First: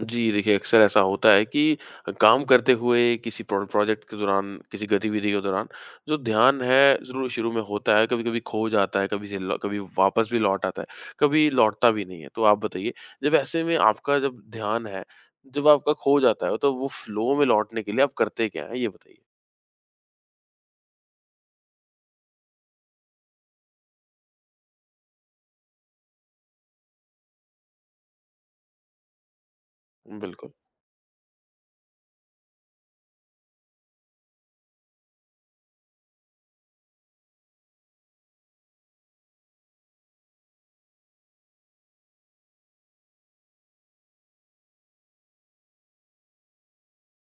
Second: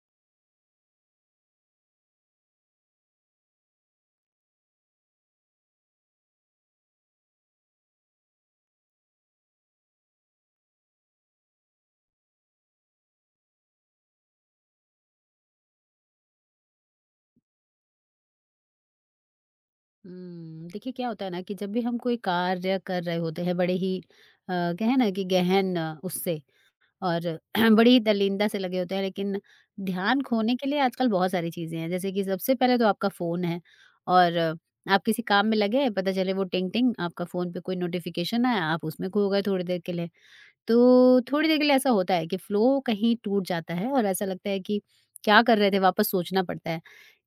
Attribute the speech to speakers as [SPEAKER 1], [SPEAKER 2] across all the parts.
[SPEAKER 1] जी, देखिए, अक्सर ऐसा होता है कि काम करते हुए किसी प्रोजेक्ट के दौरान, किसी गतिविधि के दौरान जो ध्यान है, ज़रूर शुरू में होता है, कभी-कभी खो जाता है, कभी से ल कभी वापस भी लौट आता है, कभी लौटता भी नहीं है। तो आप बताइए, जब ऐसे में आपका जब ध्यान है, जब आपका खो जाता है, तो वो फ़्लो में लौटने के लिए आप करते क्या हैं? ये बताइए?
[SPEAKER 2] देखिए, क्या होता है ना कि जब भी हम कोई कार्य कर रहे होते हैं बड़े ही आ, कहे ना कि गहन, उससे और बड़ी ही दलीनता से लगे होते हैं। लेकिन ध्यान
[SPEAKER 1] बिल्कुल,
[SPEAKER 2] खोने के लिए आजकल बहुत सारी चीजें हैं, जैसे कि सबसे पहले तो आपका फोन है। और आप किसी काम में लगे हैं, पता चले वो टिंग टिंग आपका फोन पे कोई नोटिफिकेशन आया, आप उसमें खो गए थोड़ी देर के लिए। तो थोड़ी देर के लिए ऐसा होता है कि फ्लो कहीं टूट जाता है, और ऐसा लगता है कि क्या कर रहे थे, वापस सोचना पड़ता है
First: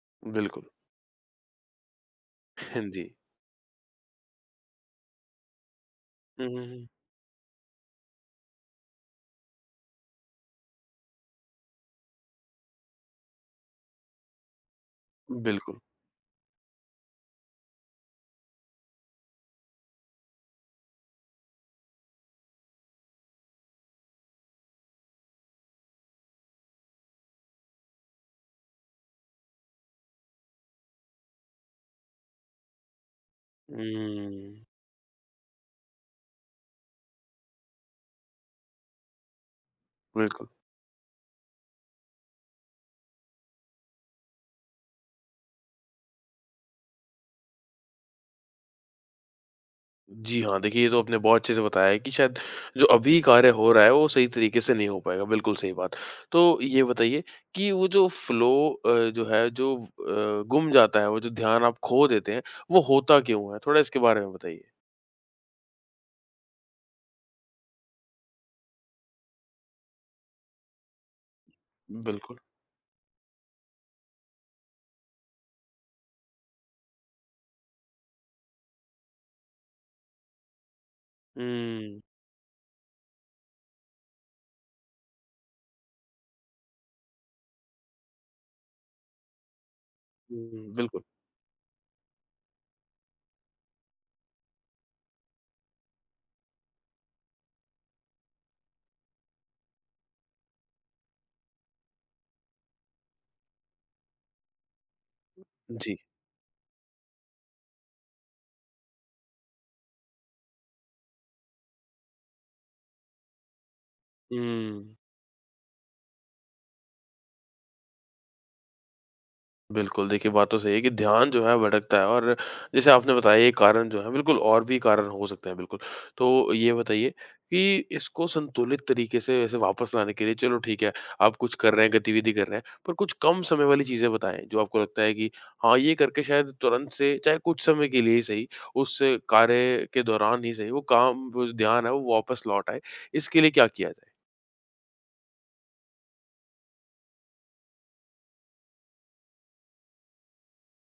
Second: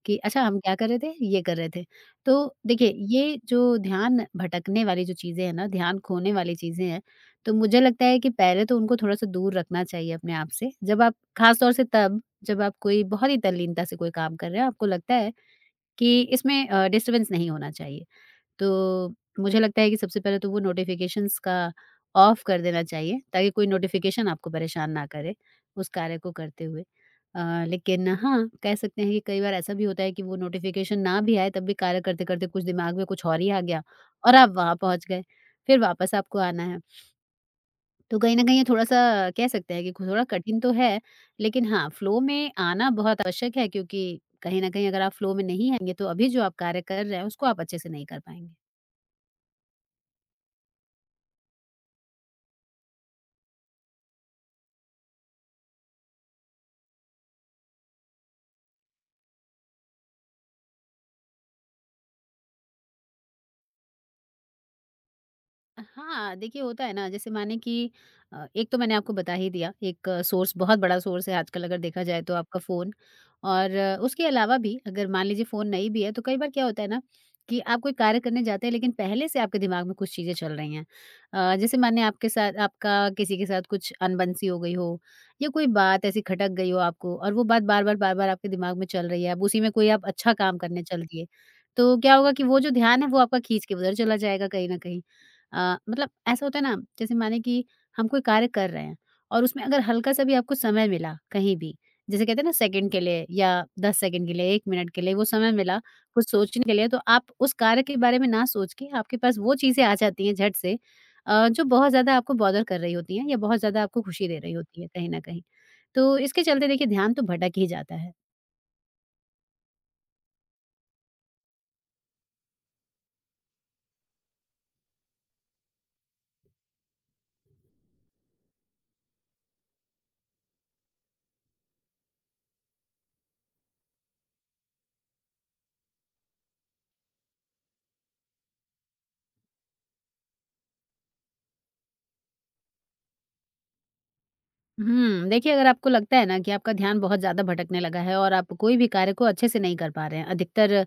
[SPEAKER 2] कि अच्छा, हम
[SPEAKER 1] बिल्कुल।
[SPEAKER 2] क्या कर रहे थे? ये कर रहे थे। तो देखिए,
[SPEAKER 1] जी।
[SPEAKER 2] ये जो ध्यान भटकने वाली जो चीज़ें हैं ना, ध्यान खोने
[SPEAKER 1] हुँ,
[SPEAKER 2] वाली
[SPEAKER 1] हुँ,
[SPEAKER 2] चीज़ें
[SPEAKER 1] हुँ।
[SPEAKER 2] हैं, तो मुझे लगता है कि पहले तो उनको थोड़ा-सा दूर रखना चाहिए अपने आप से। जब आप ख़ास तौर से तब, जब आप कोई बहुत ही तल्लीनता से कोई काम कर रहे हैं, आपको लगता है
[SPEAKER 1] बिल्कुल।
[SPEAKER 2] कि इसमें डिस्टर्बेंस नहीं होना चाहिए। तो मुझे लगता है कि सबसे पहले तो वो नोटिफ़िकेशंस का ऑफ कर देना चाहिए, ताकि कोई नोटिफ़िकेशन आपको परेशान ना करे उस कार्य को करते हुए। लेकिन हाँ, कह सकते हैं कि कई बार ऐसा भी होता है कि वो नोटिफ़िकेशन ना भी आए, तब भी कार्य करते-करते कुछ दिमाग में कुछ और ही आ गया और आप
[SPEAKER 1] हुँ,
[SPEAKER 2] वहाँ पहुँच गए, फिर वापस आपको आना है। तो कहीं न कहीं ये थोड़ा-सा कह सकते हैं कि थोड़ा
[SPEAKER 1] बिल्कुल।
[SPEAKER 2] कठिन तो है, लेकिन हाँ, फ्लो में आना बहुत आवश्यक है, क्योंकि कहीं न कहीं अगर आप फ्लो में नहीं आएँगे, तो अभी जो आप कार्य कर रहे हैं उसको आप अच्छे से नहीं कर पाएँगे।
[SPEAKER 1] जी हाँ, देखिए ये तो आपने बहुत अच्छे से बताया है कि शायद जो अभी कार्य हो रहा है वो सही तरीके से नहीं हो पाएगा, बिल्कुल सही बात। तो ये बताइए कि वो जो फ्लो जो है जो गुम जाता है, वो जो ध्यान आप खो देते हैं, वो होता क्यों है? थोड़ा इसके बारे में बताइए।
[SPEAKER 2] हाँ, देखिए, होता है ना जैसे माने कि एक तो मैंने आपको बता ही दिया, एक सोर्स, बहुत बड़ा सोर्स है आजकल अगर देखा जाए तो
[SPEAKER 1] बिल्कुल।
[SPEAKER 2] आपका फ़ोन। और उसके अलावा भी अगर मान लीजिए फ़ोन नहीं भी है, तो कई बार क्या होता है ना कि आप कोई कार्य करने जाते हैं, लेकिन पहले से आपके दिमाग में कुछ चीज़ें चल रही हैं। जैसे
[SPEAKER 1] हुँ,
[SPEAKER 2] मानिए आपके साथ, आपका किसी के साथ कुछ अनबन-सी हो गई हो या कोई बात ऐसी खटक गई हो आपको, और वो बात बार-बार, बार-बार आपके दिमाग में चल रही है, अब उसी में कोई आप अच्छा काम
[SPEAKER 1] हुँ,
[SPEAKER 2] करने
[SPEAKER 1] बिल्कुल।
[SPEAKER 2] चल दिए, तो क्या होगा कि वो जो ध्यान है वो आपका खींच के उधर चला जाएगा कहीं न कहीं। मतलब ऐसा होता है ना, जैसे माने कि हम कोई कार्य कर रहे हैं और उसमें अगर हल्का सा भी आपको समय मिला कहीं भी, जैसे कहते हैं ना, सेकंड के लिए या 10 सेकंड के लिए, 1 मिनट के लिए वो समय मिला
[SPEAKER 1] जी,
[SPEAKER 2] कुछ सोचने के लिए, तो आप उस कार्य के बारे में ना सोच के आपके पास वो चीजें आ जाती हैं झट से। जो बहुत ज्यादा आपको बॉदर कर रही होती हैं या बहुत ज्यादा आपको खुशी दे रही होती है
[SPEAKER 1] हुँ।
[SPEAKER 2] कहीं ना कहीं, तो इसके चलते देखिए ध्यान तो भटक ही जाता है।
[SPEAKER 1] बिल्कुल, देखिए बात तो सही है कि ध्यान जो है भटकता है और जैसे आपने बताया ये कारण जो है बिल्कुल और भी कारण हो सकते हैं बिल्कुल। तो ये बताइए कि इसको संतुलित तरीके से वैसे वापस लाने के लिए चलो ठीक है, आप कुछ कर रहे हैं, गतिविधि कर रहे हैं, पर कुछ कम समय वाली चीज़ें बताएँ जो आपको लगता है कि हाँ, ये करके शायद तुरंत से चाहे कुछ समय के लिए ही सही, उस कार्य के दौरान ही सही, वो काम वो जो ध्यान है वो वापस लौट आए, इसके लिए क्या किया जाए?
[SPEAKER 2] देखिए, अगर आपको लगता है ना कि आपका ध्यान बहुत ज़्यादा भटकने लगा है और आप कोई भी कार्य को अच्छे से नहीं कर पा रहे हैं, अधिकतर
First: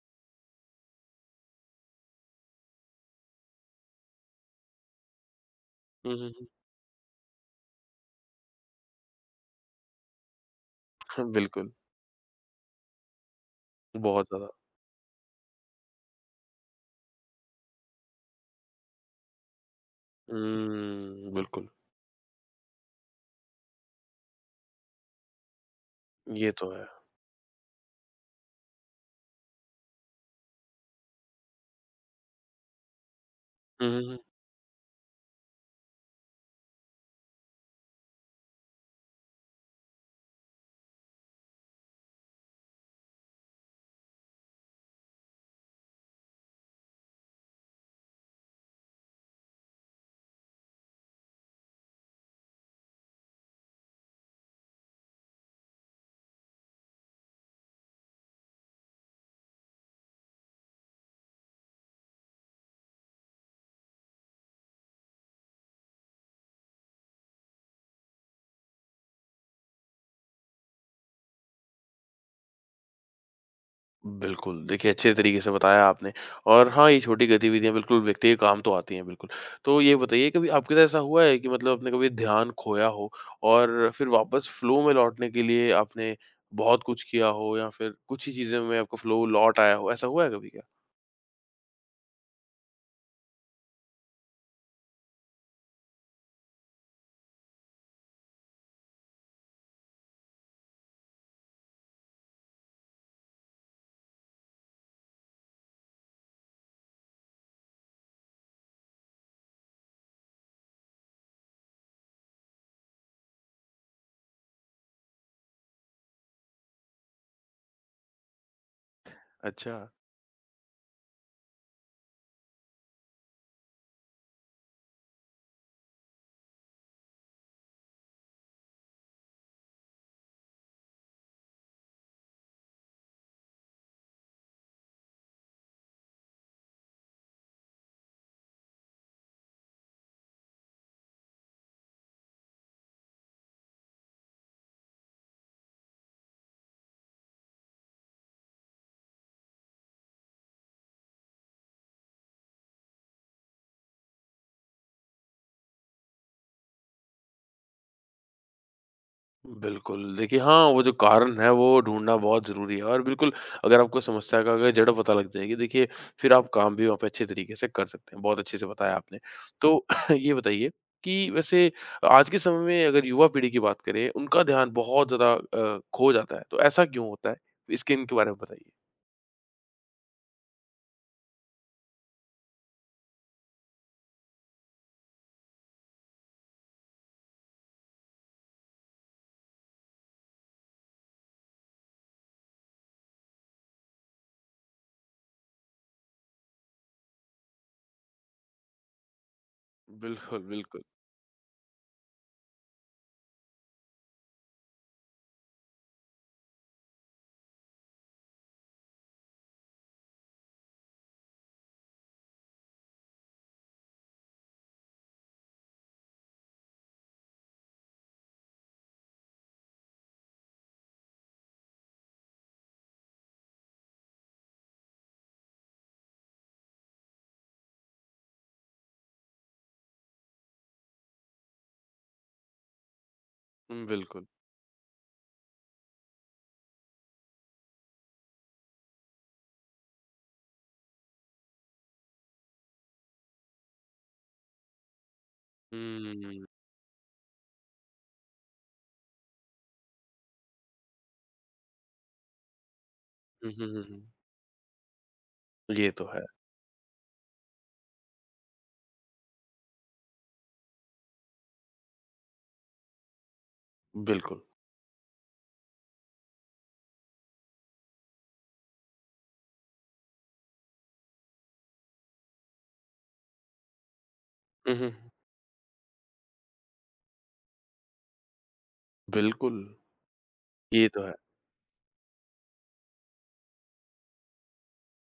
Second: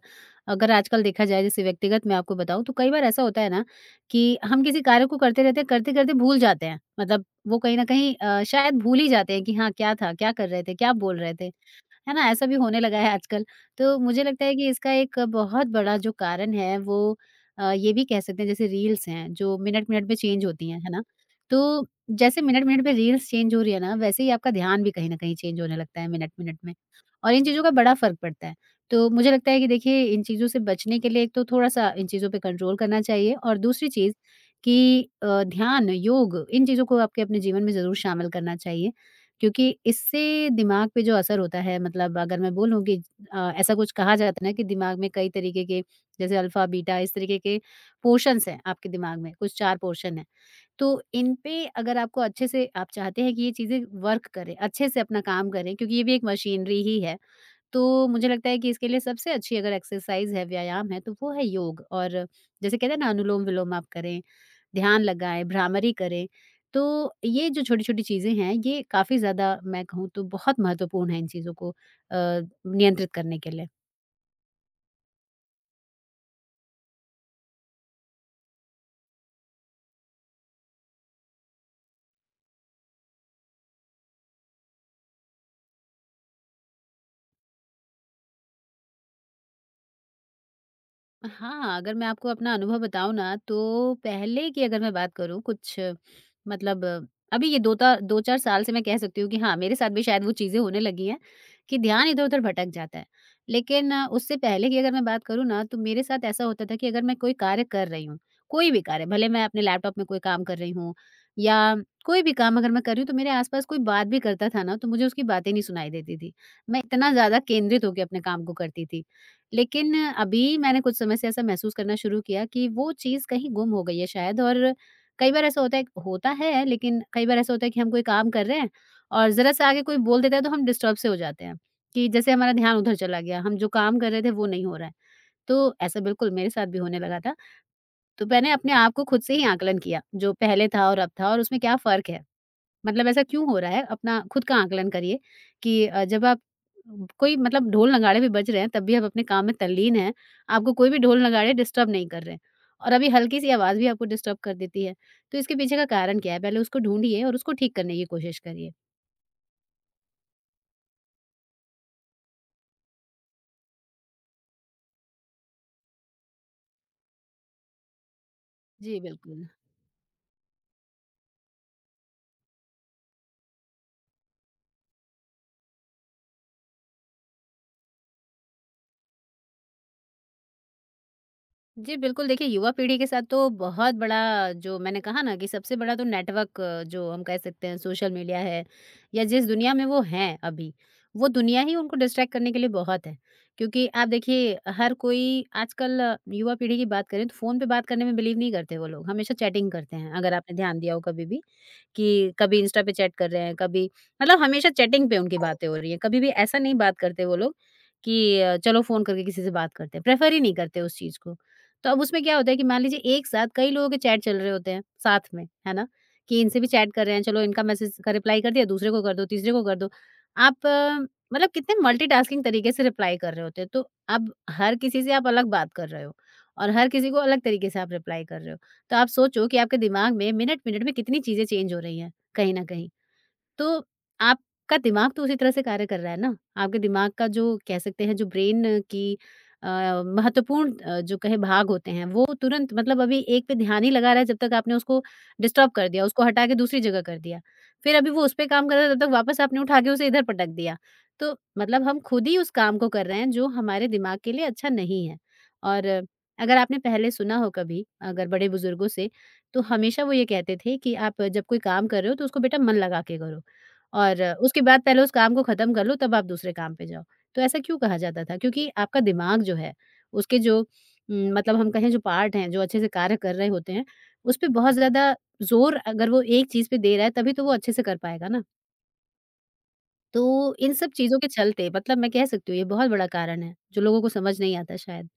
[SPEAKER 2] अगर आजकल देखा जाए, जैसे व्यक्तिगत मैं आपको बताऊँ, तो कई बार ऐसा होता है ना कि हम किसी कार्य को करते रहते हैं, करते-करते
[SPEAKER 1] हुँ, हुँ,
[SPEAKER 2] भूल जाते हैं। मतलब वो कहीं न कहीं शायद भूल ही जाते हैं कि हाँ, क्या था? क्या कर रहे थे? क्या बोल
[SPEAKER 1] हुँ।
[SPEAKER 2] रहे थे?
[SPEAKER 1] बिल्कुल,
[SPEAKER 2] है ना? ऐसा भी होने लगा है आजकल। तो मुझे
[SPEAKER 1] बहुत
[SPEAKER 2] लगता
[SPEAKER 1] ज़्यादा।
[SPEAKER 2] है कि इसका एक बहुत बड़ा जो कारण है वो ये भी कह सकते हैं, जैसे रील्स हैं जो मिनट-मिनट में चेंज होती हैं, है ना?
[SPEAKER 1] हुँ, बिल्कुल,
[SPEAKER 2] तो जैसे मिनट-मिनट में रील्स चेंज हो रही है ना, वैसे ही आपका ध्यान भी कहीं न कहीं चेंज होने लगता है
[SPEAKER 1] ये
[SPEAKER 2] मिनट-मिनट
[SPEAKER 1] तो
[SPEAKER 2] में।
[SPEAKER 1] है।
[SPEAKER 2] और इन चीज़ों का बड़ा फ़र्क पड़ता है। तो मुझे लगता है कि देखिए, इन चीज़ों से बचने के लिए एक तो थोड़ा-सा इन चीज़ों पे कंट्रोल करना चाहिए, और
[SPEAKER 1] हुँ,
[SPEAKER 2] दूसरी
[SPEAKER 1] हुँ,
[SPEAKER 2] चीज़
[SPEAKER 1] हुँ।
[SPEAKER 2] कि ध्यान, योग इन चीज़ों को आपके अपने जीवन में ज़रूर शामिल करना चाहिए। क्योंकि इससे दिमाग पे जो असर होता है, मतलब अगर मैं बोलूँ कि ऐसा कुछ कहा जाता है ना कि दिमाग में कई तरीके के, जैसे अल्फा बीटा इस तरीके के पोर्शंस हैं, आपके दिमाग में कुछ चार पोर्शन हैं, तो इन पे अगर आपको अच्छे से आप चाहते हैं कि ये चीज़ें वर्क करें, अच्छे से अपना काम करें, क्योंकि ये भी एक मशीनरी ही है, तो मुझे लगता है कि इसके लिए सबसे अच्छी अगर एक्सरसाइज है, व्यायाम है, तो वो है योग। और जैसे कहते हैं ना, अनुलोम-विलोम आप करें, ध्यान लगाएँ, भ्रामरी करें। तो ये जो छोटी-छोटी चीज़ें हैं, ये काफ़ी ज़्यादा, मैं कहूँ तो बहुत महत्वपूर्ण है इन चीज़ों को नियंत्रित करने के लिए।
[SPEAKER 1] बिल्कुल, देखिए अच्छे तरीके से बताया आपने और हाँ, ये छोटी गतिविधियाँ बिल्कुल व्यक्ति के काम तो आती हैं बिल्कुल। तो ये बताइए कभी आपके साथ ऐसा हुआ है कि मतलब आपने कभी ध्यान खोया हो और फिर वापस फ्लो में लौटने के लिए आपने बहुत कुछ किया हो या फिर कुछ ही चीज़ों में आपका फ्लो लौट आया हो, ऐसा हुआ है कभी क्या?
[SPEAKER 2] हाँ, अगर मैं आपको अपना अनुभव बताऊँ ना, तो पहले की अगर मैं बात करूँ कुछ, मतलब अभी ये 2 ता 2-4 साल से मैं कह सकती हूँ कि हाँ, मेरे साथ भी शायद वो चीज़ें होने लगी हैं कि ध्यान इधर-उधर भटक जाता है। लेकिन उससे पहले की अगर मैं बात करूँ ना, तो मेरे साथ ऐसा होता था कि अगर मैं कोई कार्य कर रही हूँ, कोई भी कार्य, भले मैं अपने लैपटॉप में कोई काम कर रही हूँ या कोई भी काम अगर मैं कर रही हूँ, तो मेरे आस-पास कोई बात भी करता था ना, तो मुझे उसकी बातें नहीं सुनाई देती थी। मैं इतना ज़्यादा केंद्रित होके अपने काम को करती थी।
[SPEAKER 1] अच्छा।
[SPEAKER 2] लेकिन अभी मैंने कुछ समय से ऐसा महसूस करना शुरू किया कि वो चीज़ कहीं गुम हो गई है शायद, और कई बार ऐसा होता है लेकिन कई बार ऐसा होता है कि हम कोई काम कर रहे हैं और ज़रा सा आगे कोई बोल देता है, तो हम डिस्टर्ब से हो जाते हैं कि जैसे हमारा ध्यान उधर चला गया, हम जो काम कर रहे थे वो नहीं हो रहा है, तो ऐसा बिल्कुल मेरे साथ भी होने लगा था। तो मैंने अपने आप को खुद से ही आकलन किया, जो पहले था और अब था और उसमें क्या फ़र्क है, मतलब ऐसा क्यों हो रहा है? अपना खुद का आकलन करिए कि जब आप कोई मतलब ढोल नगाड़े भी बज रहे हैं, तब भी आप अपने काम में तल्लीन हैं। आपको कोई भी ढोल नगाड़े डिस्टर्ब नहीं कर रहे हैं, और अभी हल्की-सी आवाज़ भी आपको डिस्टर्ब कर देती है। तो इसके पीछे का कारण क्या है? पहले उसको ढूँढिए और उसको ठीक करने की कोशिश करिए।
[SPEAKER 1] बिल्कुल, देखिए हाँ, वो जो कारण है वो ढूँढना बहुत ज़रूरी है और बिल्कुल अगर आपको समस्या का अगर जड़ पता लग जाएगी देखिए फिर आप काम भी वहाँ पे अच्छे तरीके से कर सकते हैं। बहुत अच्छे से बताया
[SPEAKER 2] जी,
[SPEAKER 1] आपने।
[SPEAKER 2] बिल्कुल।
[SPEAKER 1] तो ये बताइए कि वैसे आज के समय में अगर युवा पीढ़ी की बात करें उनका ध्यान बहुत ज़्यादा खो जाता है। तो ऐसा क्यों होता है? इसके इनके बारे में बताइए?
[SPEAKER 2] जी, बिल्कुल, देखिए, युवा पीढ़ी के साथ तो बहुत बड़ा, जो मैंने कहा ना कि सबसे बड़ा तो नेटवर्क, जो हम कह सकते हैं सोशल मीडिया है, या जिस दुनिया में वो हैं अभी, वो दुनिया ही उनको डिस्ट्रैक्ट करने के लिए बहुत है। क्योंकि आप देखिए, हर कोई आजकल युवा पीढ़ी की बात करें तो फ़ोन पे बात करने में बिलीव नहीं करते वो लोग, हमेशा चैटिंग करते हैं, अगर
[SPEAKER 1] बिल्कुल,
[SPEAKER 2] आपने ध्यान
[SPEAKER 1] बिल्कुल।
[SPEAKER 2] दिया हो कभी भी। कि कभी इंस्टा पे चैट कर रहे हैं, कभी, मतलब हमेशा चैटिंग पे उनकी बातें हो रही हैं। कभी भी ऐसा नहीं बात करते वो लोग कि चलो फ़ोन करके किसी से बात करते हैं, प्रेफ़र ही नहीं करते उस चीज़ को। तो अब उसमें क्या होता है कि मान लीजिए एक साथ कई लोगों के चैट चल रहे होते हैं साथ में, है ना? कि इनसे भी चैट कर रहे हैं, चलो इनका मैसेज का रिप्लाई कर दिया, दूसरे को कर दो, तीसरे को कर दो। आप अ, मतलब कितने मल्टीटास्किंग तरीके से रिप्लाई कर रहे होते हैं। तो अब हर किसी से आप अलग बात कर रहे हो और हर किसी को अलग तरीके से आप रिप्लाई कर रहे हो। तो आप सोचो कि आपके दिमाग में मिनट-मिनट में कितनी चीज़ें चेंज हो रही हैं, कहीं न कहीं। तो
[SPEAKER 1] हुँ, बिल्कुल।
[SPEAKER 2] आपका दिमाग तो उसी तरह से कार्य कर रहा है ना, आपके दिमाग का जो कह सकते हैं जो ब्रेन की महत्वपूर्ण, जो कहे भाग होते हैं, वो तुरंत, मतलब अभी एक पे ध्यान ही लगा रहा है जब तक आपने उसको डिस्टर्ब कर दिया, उसको हटा
[SPEAKER 1] हुँ।
[SPEAKER 2] के दूसरी जगह कर दिया। फिर अभी वो उस पे काम कर रहा है तब तक वापस आपने उठा के उसे इधर पटक दिया। तो मतलब हम खुद ही उस काम को कर रहे हैं जो
[SPEAKER 1] हुँ, हुँ, हुँ,
[SPEAKER 2] हमारे
[SPEAKER 1] हुँ।
[SPEAKER 2] दिमाग के लिए अच्छा नहीं है। और
[SPEAKER 1] ये तो है।
[SPEAKER 2] अगर आपने पहले सुना हो कभी, अगर बड़े बुजुर्गों से, तो हमेशा वो ये कहते थे कि आप जब कोई काम कर रहे हो तो उसको बेटा मन लगा के करो। और
[SPEAKER 1] बिल्कुल।
[SPEAKER 2] उसके बाद पहले उस काम को ख़त्म कर लो, तब आप दूसरे काम पे जाओ। तो ऐसा क्यों कहा जाता था? क्योंकि आपका दिमाग जो है उसके जो मतलब हम कहें जो पार्ट हैं, जो अच्छे से कार्य कर रहे होते हैं, उस पे बहुत
[SPEAKER 1] हुँ, हुँ।
[SPEAKER 2] ज़्यादा ज़ोर अगर वो एक चीज़ पे दे रहा है तभी तो वो अच्छे से कर पाएगा ना।
[SPEAKER 1] बिल्कुल,
[SPEAKER 2] तो इन
[SPEAKER 1] ये
[SPEAKER 2] सब
[SPEAKER 1] तो है।
[SPEAKER 2] चीज़ों के चलते मतलब मैं कह सकती हूँ ये बहुत बड़ा कारण है, जो लोगों को समझ नहीं आता शायद।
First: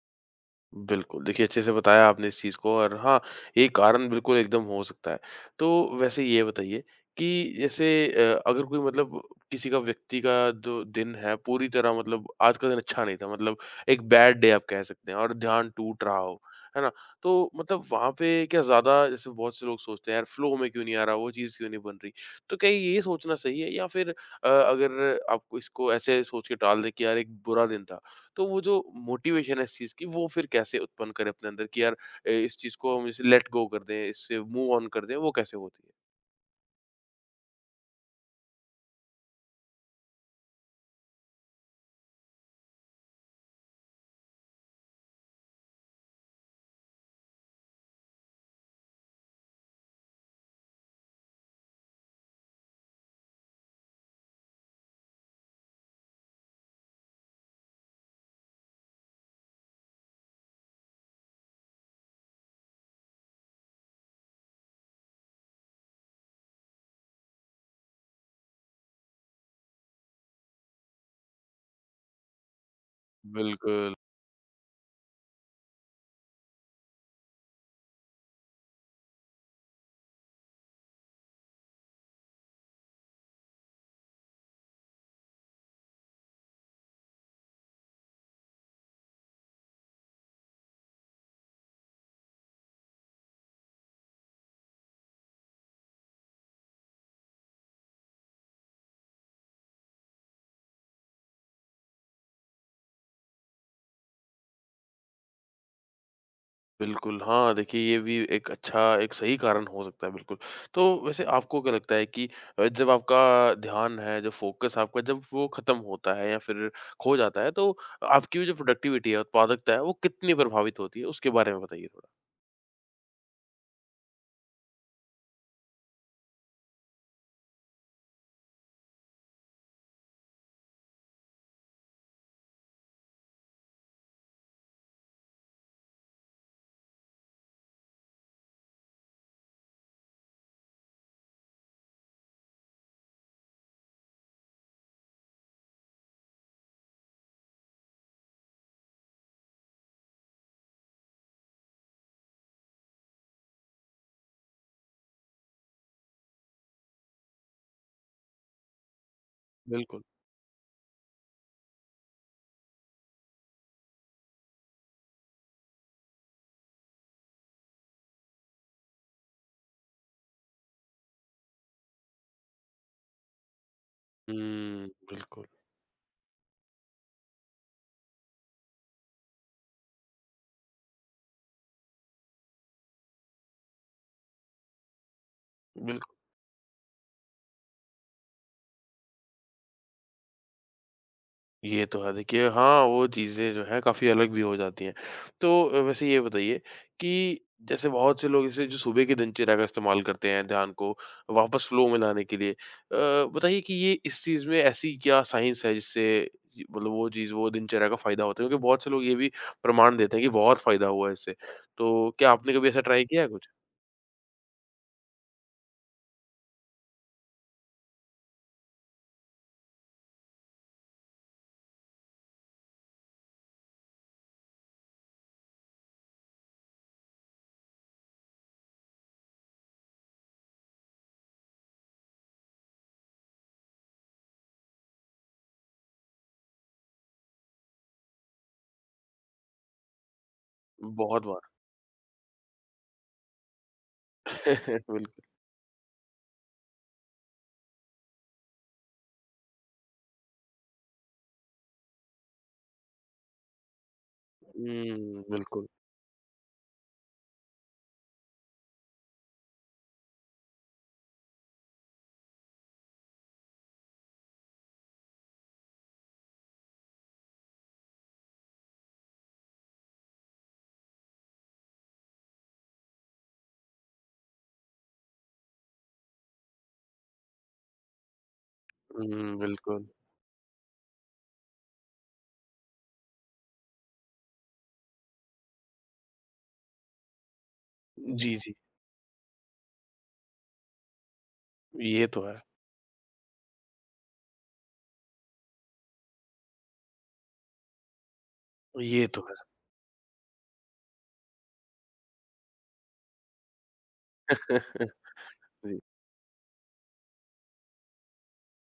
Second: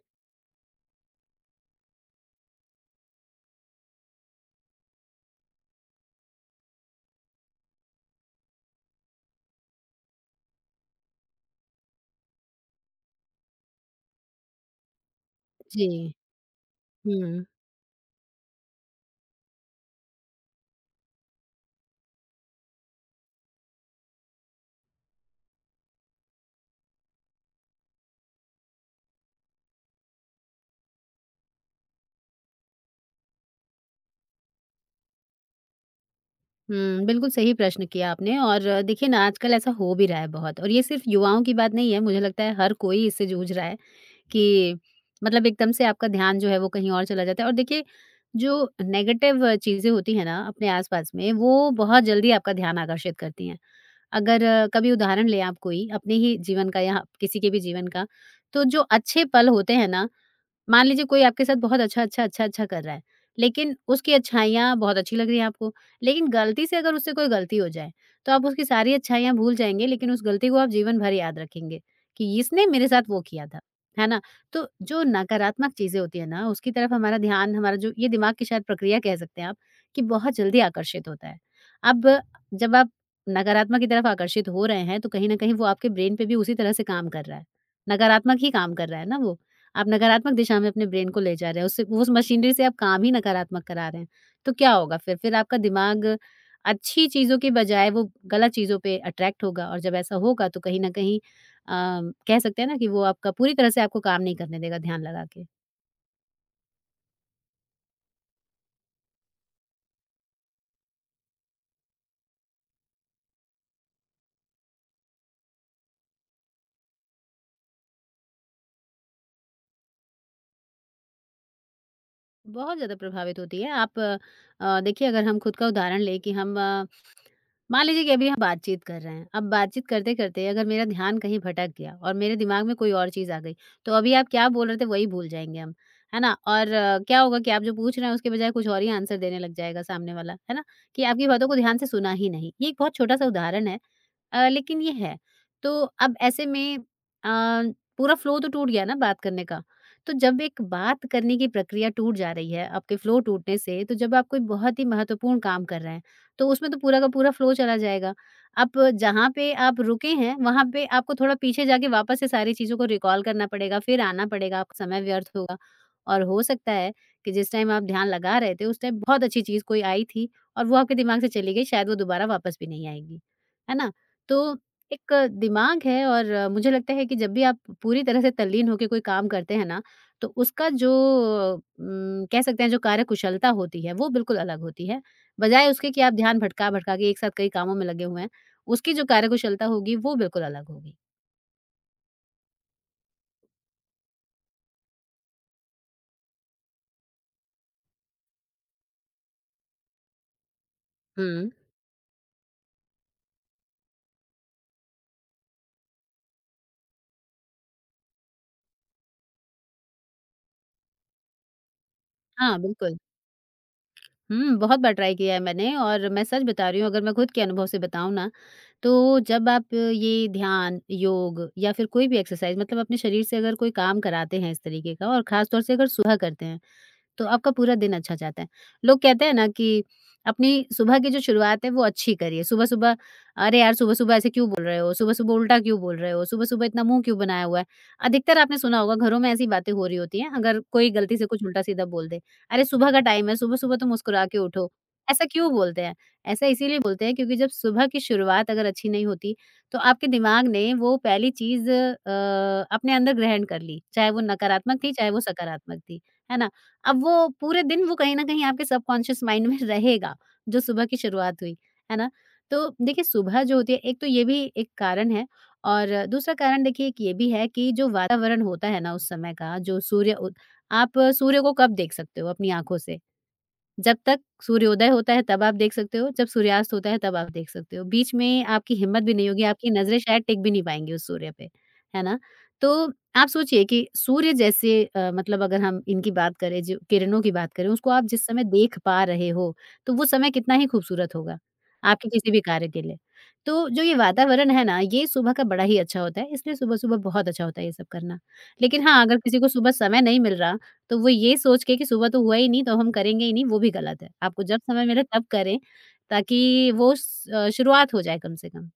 [SPEAKER 1] बिल्कुल, देखिए अच्छे से बताया आपने इस चीज़ को और हाँ, ये कारण बिल्कुल एकदम हो सकता है। तो वैसे ये बताइए कि जैसे अगर कोई मतलब किसी का व्यक्ति का जो दिन है पूरी तरह मतलब आज का दिन अच्छा नहीं था मतलब एक बैड डे आप कह सकते हैं और ध्यान
[SPEAKER 2] जी।
[SPEAKER 1] टूट रहा हो, है ना?
[SPEAKER 2] हुँ।
[SPEAKER 1] तो मतलब वहाँ पे क्या ज़्यादा जैसे बहुत से लोग सोचते हैं यार फ्लो में क्यों नहीं आ रहा, वो चीज़ क्यों नहीं बन रही? तो क्या ये सोचना सही है या फिर अगर आपको इसको ऐसे सोच के टाल दें कि यार एक बुरा दिन था, तो वो जो मोटिवेशन है इस चीज़ की वो फिर कैसे उत्पन्न करें अपने अंदर कि यार इस चीज़ को हम इसे लेट गो कर दें, इससे मूव ऑन कर दें, वो कैसे होती है?
[SPEAKER 2] हुँ, बिल्कुल सही प्रश्न किया आपने और देखिए ना आजकल ऐसा हो भी रहा है बहुत और ये सिर्फ़ युवाओं की बात नहीं है, मुझे लगता है हर कोई इससे जूझ रहा है। कि मतलब एकदम से आपका ध्यान जो है वो कहीं और चला जाता है और देखिए जो नेगेटिव चीज़ें होती हैं ना अपने आसपास में वो बहुत जल्दी आपका ध्यान आकर्षित करती हैं। अगर कभी उदाहरण लें आप कोई अपने ही जीवन का या किसी के भी जीवन का, तो जो अच्छे पल होते हैं ना मान लीजिए कोई आपके साथ बहुत अच्छा, अच्छा, अच्छा, अच्छा कर रहा है, लेकिन उसकी अच्छाइयाँ बहुत अच्छी लग रही हैं आपको, लेकिन गलती से अगर उससे कोई गलती हो जाए, तो आप उसकी सारी अच्छाइयाँ भूल जाएँगे, लेकिन उस गलती को आप जीवन भर याद रखेंगे, कि इसने मेरे साथ वो किया था,
[SPEAKER 1] बिल्कुल।
[SPEAKER 2] है ना? तो जो नकारात्मक चीज़ें होती हैं ना, उसकी तरफ हमारा ध्यान, हमारा जो ये दिमाग की शायद प्रक्रिया कह सकते हैं आप, कि बहुत जल्दी आकर्षित होता है। अब जब आप नकारात्मक की तरफ आकर्षित हो रहे हैं, तो कहीं न कहीं वो आपके ब्रेन पे भी उसी तरह से काम कर रहा है, नकारात्मक ही काम कर रहा है ना वो। आप नकारात्मक दिशा में अपने ब्रेन को ले जा रहे हैं, उससे उस मशीनरी से आप काम ही नकारात्मक करा रहे हैं, तो क्या होगा फिर? फिर आपका दिमाग अच्छी चीज़ों के बजाय वो गलत चीज़ों पे अट्रैक्ट होगा और जब ऐसा होगा तो कहीं न कहीं अ, कह सकते हैं ना कि वो आपका पूरी तरह से आपको काम नहीं करने देगा ध्यान लगा के।
[SPEAKER 1] बिल्कुल, हाँ, देखिए ये भी एक अच्छा एक सही कारण हो सकता है बिल्कुल। तो वैसे आपको क्या लगता है कि जब आपका ध्यान है, जो फ़ोकस आपका जब वो खत्म होता है या फिर खो जाता है तो आपकी जो प्रोडक्टिविटी है, उत्पादकता है, वो कितनी प्रभावित होती है? उसके बारे में बताइए थोड़ा।
[SPEAKER 2] बहुत ज़्यादा प्रभावित होती है। आप देखिए अगर हम खुद का उदाहरण लें कि हम मान लीजिए कि अभी हम बातचीत कर रहे हैं। अब बातचीत करते-करते अगर मेरा ध्यान कहीं भटक गया और मेरे दिमाग में कोई और चीज़ आ गई, तो अभी आप क्या बोल रहे थे वही भूल जाएँगे हम, है ना? और क्या होगा कि आप जो पूछ रहे हैं उसके बजाय कुछ और ही आंसर देने लग जाएगा सामने वाला, है ना? कि आपकी बातों को ध्यान से सुना ही नहीं। ये एक बहुत छोटा-सा उदाहरण है लेकिन ये है। तो अब ऐसे में अ, पूरा फ्लो तो टूट गया ना बात करने का। तो जब एक बात करने की प्रक्रिया टूट जा रही है आपके फ्लो टूटने से, तो जब आप कोई बहुत ही महत्वपूर्ण काम कर रहे हैं, तो उसमें तो पूरा का पूरा फ्लो चला जाएगा। आप जहाँ पे आप
[SPEAKER 1] बिल्कुल।
[SPEAKER 2] रुके हैं, वहाँ पे आपको थोड़ा पीछे जाके वापस से सारी चीज़ों को रिकॉल करना पड़ेगा, फिर आना पड़ेगा, आपका समय व्यर्थ होगा। और हो सकता है कि जिस टाइम आप ध्यान लगा रहे थे, उस टाइम बहुत अच्छी चीज़ कोई आई थी और वो आपके दिमाग से चली गई, शायद वो दोबारा वापस भी नहीं आएगी। है ना? तो
[SPEAKER 1] हुँ,
[SPEAKER 2] एक
[SPEAKER 1] बिल्कुल।
[SPEAKER 2] दिमाग है और मुझे लगता है कि जब भी आप पूरी तरह से तल्लीन होके कोई काम करते हैं ना, तो उसका जो कह सकते हैं जो कार्यकुशलता होती है, वो बिल्कुल अलग होती है। बजाय उसके कि
[SPEAKER 1] बिल्कुल।
[SPEAKER 2] आप ध्यान भटका-भटका के एक साथ कई कामों में लगे हुए हैं, उसकी जो कार्यकुशलता होगी, वो बिल्कुल अलग होगी।
[SPEAKER 1] ये तो है। देखिए हाँ, वो चीज़ें जो हैं काफ़ी अलग भी हो जाती हैं। तो वैसे ये बताइए कि जैसे बहुत से लोग इसे जो सुबह की दिनचर्या का इस्तेमाल करते हैं ध्यान को
[SPEAKER 2] हुँ।
[SPEAKER 1] वापस फ्लो में लाने के लिए। बताइए कि ये इस चीज़ में ऐसी क्या साइंस है जिससे जी मतलब वो चीज़ वो दिनचर्या का फ़ायदा होता है? क्योंकि बहुत से लोग ये भी प्रमाण देते हैं कि बहुत फ़ायदा हुआ है इससे। तो क्या आपने
[SPEAKER 2] हाँ,
[SPEAKER 1] कभी ऐसा
[SPEAKER 2] बिल्कुल।
[SPEAKER 1] ट्राई किया है कुछ?
[SPEAKER 2] हुँ, बहुत बार ट्राई किया है मैंने और मैं सच बता रही हूँ अगर मैं खुद के अनुभव से बताऊँ ना, तो जब आप ये ध्यान, योग या फिर कोई भी एक्सरसाइज़ मतलब अपने शरीर से अगर कोई काम कराते हैं इस तरीके का और ख़ास तौर से अगर सुबह करते हैं, तो आपका पूरा दिन अच्छा जाता है। लोग कहते हैं ना कि अपनी सुबह की जो शुरुआत है वो अच्छी करिए। सुबह-सुबह अरे यार! सुबह-सुबह ऐसे क्यों बोल रहे हो? सुबह-सुबह उल्टा क्यों बोल रहे हो? सुबह-सुबह इतना मुँह क्यों बनाया हुआ है? अधिकतर आपने सुना होगा घरों में ऐसी बातें हो रही होती हैं, अगर कोई गलती
[SPEAKER 1] बहुत
[SPEAKER 2] से कुछ
[SPEAKER 1] बार।
[SPEAKER 2] उल्टा-सीधा बोल दे। अरे! सुबह का टाइम है, सुबह-सुबह तो मुस्कुरा के उठो। ऐसा क्यों बोलते हैं? ऐसा इसीलिए बोलते हैं क्योंकि जब सुबह की शुरुआत अगर अच्छी नहीं होती, तो आपके दिमाग ने वो पहली चीज़ अपने अंदर ग्रहण कर ली। चाहे वो
[SPEAKER 1] बिल्कुल।
[SPEAKER 2] नकारात्मक थी, चाहे वो
[SPEAKER 1] हुँ, बिल्कुल।
[SPEAKER 2] सकारात्मक थी। है ना? अब वो पूरे दिन वो कहीं न कहीं आपके सबकॉन्शियस माइंड में रहेगा, जो सुबह की शुरुआत हुई, है ना? तो देखिए सुबह जो होती है एक तो ये भी एक कारण है और दूसरा कारण देखिए एक ये भी है कि जो वातावरण होता है ना उस समय का, जो सूर्य उद आप सूर्य को कब देख सकते हो अपनी आँखों से? जब तक सूर्योदय होता है तब आप देख सकते हो, जब सूर्यास्त होता है तब आप देख सकते हो। बीच में आपकी हिम्मत भी नहीं
[SPEAKER 1] हुँ,
[SPEAKER 2] होगी, आपकी
[SPEAKER 1] बिल्कुल।
[SPEAKER 2] नज़रें शायद टिक भी नहीं पाएँगी उस सूर्य पे, है ना? तो आप सोचिए कि सूर्य जैसे मतलब अगर हम इनकी बात करें जो किरणों की बात करें, उसको आप जिस
[SPEAKER 1] जी,
[SPEAKER 2] समय
[SPEAKER 1] जी।
[SPEAKER 2] देख पा रहे हो, तो वो समय कितना ही खूबसूरत होगा,
[SPEAKER 1] ये
[SPEAKER 2] आपके
[SPEAKER 1] तो
[SPEAKER 2] किसी
[SPEAKER 1] है।
[SPEAKER 2] भी कार्य के लिए। तो जो ये वातावरण है ना, ये सुबह का बड़ा ही अच्छा होता है, इसलिए सुबह-सुबह बहुत अच्छा होता है ये सब करना। लेकिन हाँ,
[SPEAKER 1] ये
[SPEAKER 2] अगर
[SPEAKER 1] तो है।
[SPEAKER 2] किसी को सुबह समय नहीं मिल रहा तो वो ये सोच के कि सुबह तो हुआ ही नहीं तो हम करेंगे ही नहीं, वो भी गलत है। आपको जब समय मिले तब करें
[SPEAKER 1] जी।
[SPEAKER 2] ताकि वो शुरुआत हो जाए कम से कम।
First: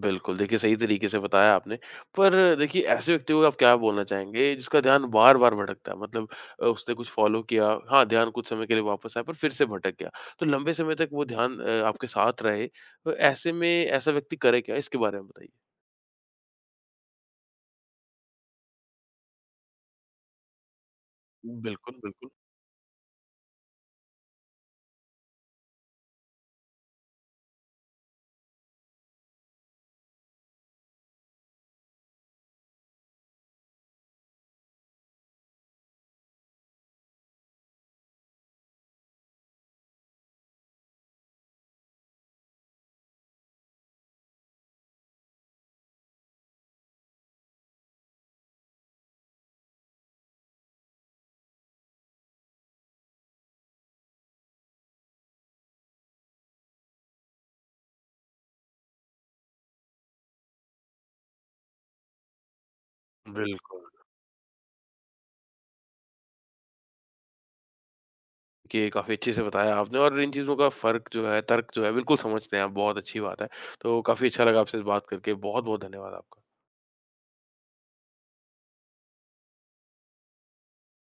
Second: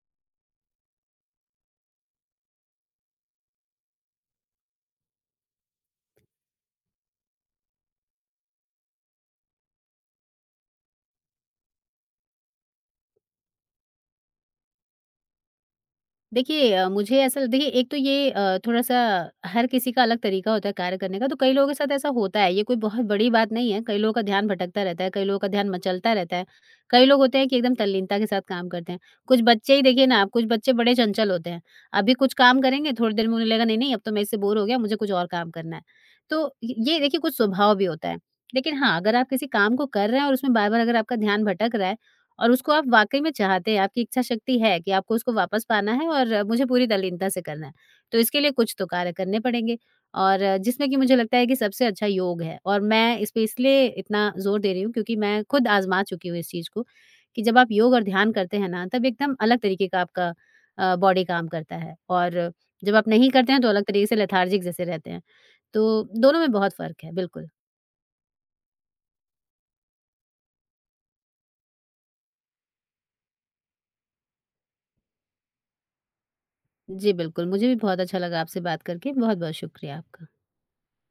[SPEAKER 1] बिल्कुल, देखिए सही तरीके से बताया आपने। पर देखिए ऐसे व्यक्ति को आप क्या बोलना चाहेंगे जिसका ध्यान बार-बार भटकता है? मतलब उसने कुछ फ़ॉलो किया, हाँ, ध्यान कुछ समय के लिए वापस आया पर फिर से भटक गया। तो लंबे समय तक वो ध्यान आपके साथ रहे, तो ऐसे में ऐसा व्यक्ति करे क्या? इसके बारे में बताइए।
[SPEAKER 2] देखिए मुझे ऐसा देखिए एक तो ये थोड़ा-सा हर किसी का अलग तरीका होता है कार्य करने का, तो कई लोगों के साथ
[SPEAKER 1] बिल्कुल,
[SPEAKER 2] ऐसा
[SPEAKER 1] बिल्कुल,
[SPEAKER 2] होता है, ये कोई बहुत बड़ी बात नहीं है। कई लोगों का ध्यान भटकता रहता है, कई लोगों का ध्यान मचलता रहता है, कई लोग होते हैं कि एकदम तल्लीनता के साथ काम करते हैं। कुछ बच्चे ही देखिए ना आप, कुछ बच्चे बड़े चंचल होते हैं। अभी कुछ काम करेंगे, थोड़ी देर में उन्हें लगेगा, नहीं-नहीं अब तो मैं इससे बोर हो गया, मुझे कुछ और काम करना है। तो य ये देखिए कुछ स्वभाव भी होता है। लेकिन हाँ, अगर आप किसी काम को कर रहे हैं और उसमें बार-बार अगर आपका ध्यान भटक रहा है और उसको आप वाक़ई में चाहते हैं, आपकी इच्छा शक्ति है कि आपको उसको वापस पाना है और मुझे पूरी तल्लीनता से करना है। तो इसके लिए कुछ तो कार्य करने पड़ेंगे और जिसमें कि मुझे लगता है कि सबसे अच्छा योग है और मैं इस पे इसलिए इतना ज़ोर दे रही हूँ क्योंकि मैं खुद आज़मा चुकी हूँ इस चीज़ को कि जब आप योग और ध्यान करते हैं ना, तब एकदम अलग तरीके का आपका बॉडी काम करता है और जब आप नहीं करते हैं, तो
[SPEAKER 1] बिल्कुल।
[SPEAKER 2] अलग तरीके से लेथार्जिक जैसे रहते हैं। तो दोनों में बहुत फ़र्क है, बिल्कुल।
[SPEAKER 1] देखिए काफ़ी अच्छे से बताया आपने और इन चीज़ों का फ़र्क जो है, तर्क जो है बिल्कुल समझते हैं आप, बहुत अच्छी बात है। तो काफ़ी अच्छा लगा आपसे बात करके, बहुत-बहुत धन्यवाद आपका।
[SPEAKER 2] जी, बिल्कुल, मुझे भी बहुत अच्छा लगा आपसे बात करके। बहुत-बहुत शुक्रिया आपका।